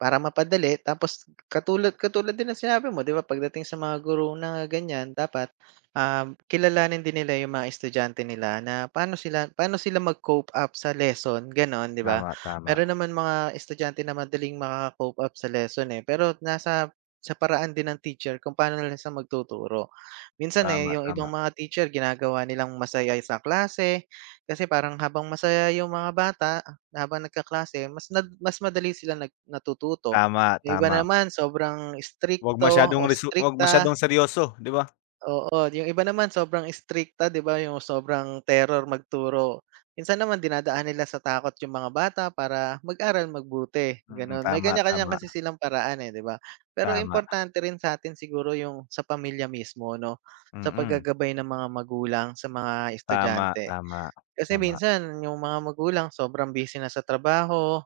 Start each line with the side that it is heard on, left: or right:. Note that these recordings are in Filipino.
right: Para mapadali tapos katulad katulad din ng sinabi mo 'di ba, pagdating sa mga guro na ganyan dapat, um, kilalanin din nila yung mga estudyante nila na pa'no sila pa'no sila mag cope up sa lesson, gano'n, 'di ba?
left: Tama, tama.
right: Mayro'n naman mga estudyante na madaling maka-cope up sa lesson, eh. Pero nasa sa paraan din ng teacher kung pa'no na lang siya magtuturo. Minsan, eh,
left: Tama,
right: yung ibang
left: tama.
right: mga teacher ginagawa nilang masaya sa klase kasi parang habang masaya yung mga bata na habang nagkaklase mas nag mas madali sila nag natututo.
left: Tama,
right: Yung iba
left: tama.
right: naman sobrang
left: 'Wag
right: istrikto
left: masyadong
right: o
left: resu 'wag
right: istrikta.
left: masyadong seryoso 'di ba?
right: Oo, yung iba naman sobrang istrikta 'di ba, yung sobrang terror magturo. Minsan naman dinadaan nila sa takot yung mga bata para mag-aral mabuti
left: Mhm,
right: gano'n. May
left: tam,
right: kanya-kanya
left: tama.
right: kasi silang paraan, eh 'di ba? Pero
left: Tama.
right: importante rin sa'tin siguro yung sa pamilya mismo 'no, sa
left: Mm.
right: pag-gagabay ng mga magulang sa mga
left: Tama,
right: estudyante.
left: tama,
right: Kasi
left: tama.
right: minsan yung mga magulang sobrang busy na sa trabaho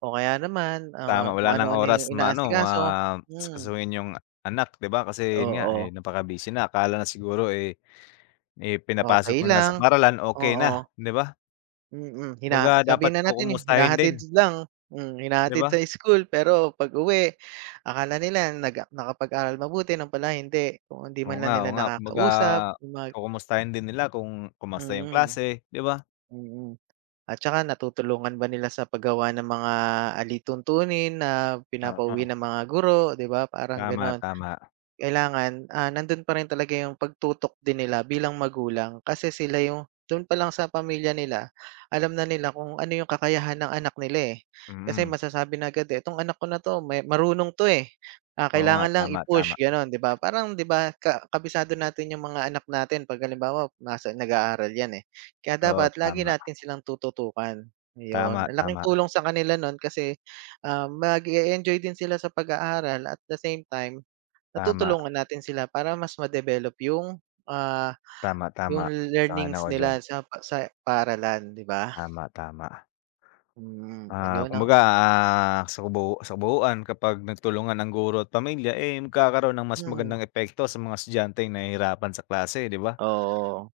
right: o kaya naman,
left: Tama,
right: ah,
left: wala
right: kung
left: ng
right: ano-ano
left: oras
right: yung
left: ma-ano ma
right: inaasikaso, hmm.
left: asikasuhin yung anak 'di ba? Kasi 'yon nga, eh,
right: Oo.
left: napakabusy na. Akala na siguro, eh, eh,
right: Okey
left: pinapasok na lang sa
right: lang,
left: paaralan okey na,
right: oo.
left: 'di ba?
right: Mhm, hina
left: 'Baga dapat
right: sabihin na natin, eh,
left: ku-kumustahin
right: hinahatid
left: din.
right: lang, mm,
left: 'Di
right: hinahatid
left: ba?
right: sa school pero pag-uwi akala nila nag nakapag-aral mabuti 'yon pala hindi, kung hindi
left: Oo
right: man
left: nga,
right: lang nila
left: oo nga, kumbaga
right: nakaka-usap mag
left: kukumustahin din nila kung kumusta yung
right: Mhm,
left: klase, 'di ba?
right: mm. At saka natutulungan ba nila sa paggawa ng mga alituntunin na
left: Ah,
right: pinapauwi
left: ah.
right: ng mga guro 'di ba, parang
left: Tama,
right: gano'n.
left: tama.
right: Kailangan, ah, nando'n pa rin talaga yung pagtutok din nila bilang magulang. Kasi sila yung do'n pa lang sa pamilya nila alam na nila kung ano yung kakayahan ng anak nila, eh, kasi
left: Mhm.
right: masasabi na agad, eh, "itong anak ko na 'to may marunong 'to, eh, ah,
left: Oo nga,
right: kailangan lang
left: tama, tama.
right: i-push" gano'n, 'di ba? Parang 'di ba, ka kabisado natin yung mga anak natin, pag halimbawa nasa nag-aaral yan, eh, kaya
left: Oo,
right: dapat lagi
left: tama.
right: natin silang tututukan,
left: Tama,
right: 'yon. Ang laking
left: tama.
right: tulong sa kanila no'n kasi, ah, mag e-enjoy din sila sa pag-aaral at the same time
left: Tama.
right: natutulungan natin sila para mas ma-develop yung, ah,
left: Tama,
right: yung
left: tama, sang-ayon
right: learnings
left: ako diyan.
right: nila sa pa sa paaralan 'di ba?
left: Tama, tama.
right: Hmm,
left: Ah,
right: ayun 'no.
left: kumbaga, ah, sa kabuu sa kabuuan kapag nagtulungan ang guro at pamilya, eh, magkakaroon ng mas
right: Mhm.
left: magandang epekto sa mga estudyanteng nahihirapan sa klase, 'di ba?
right: Oo.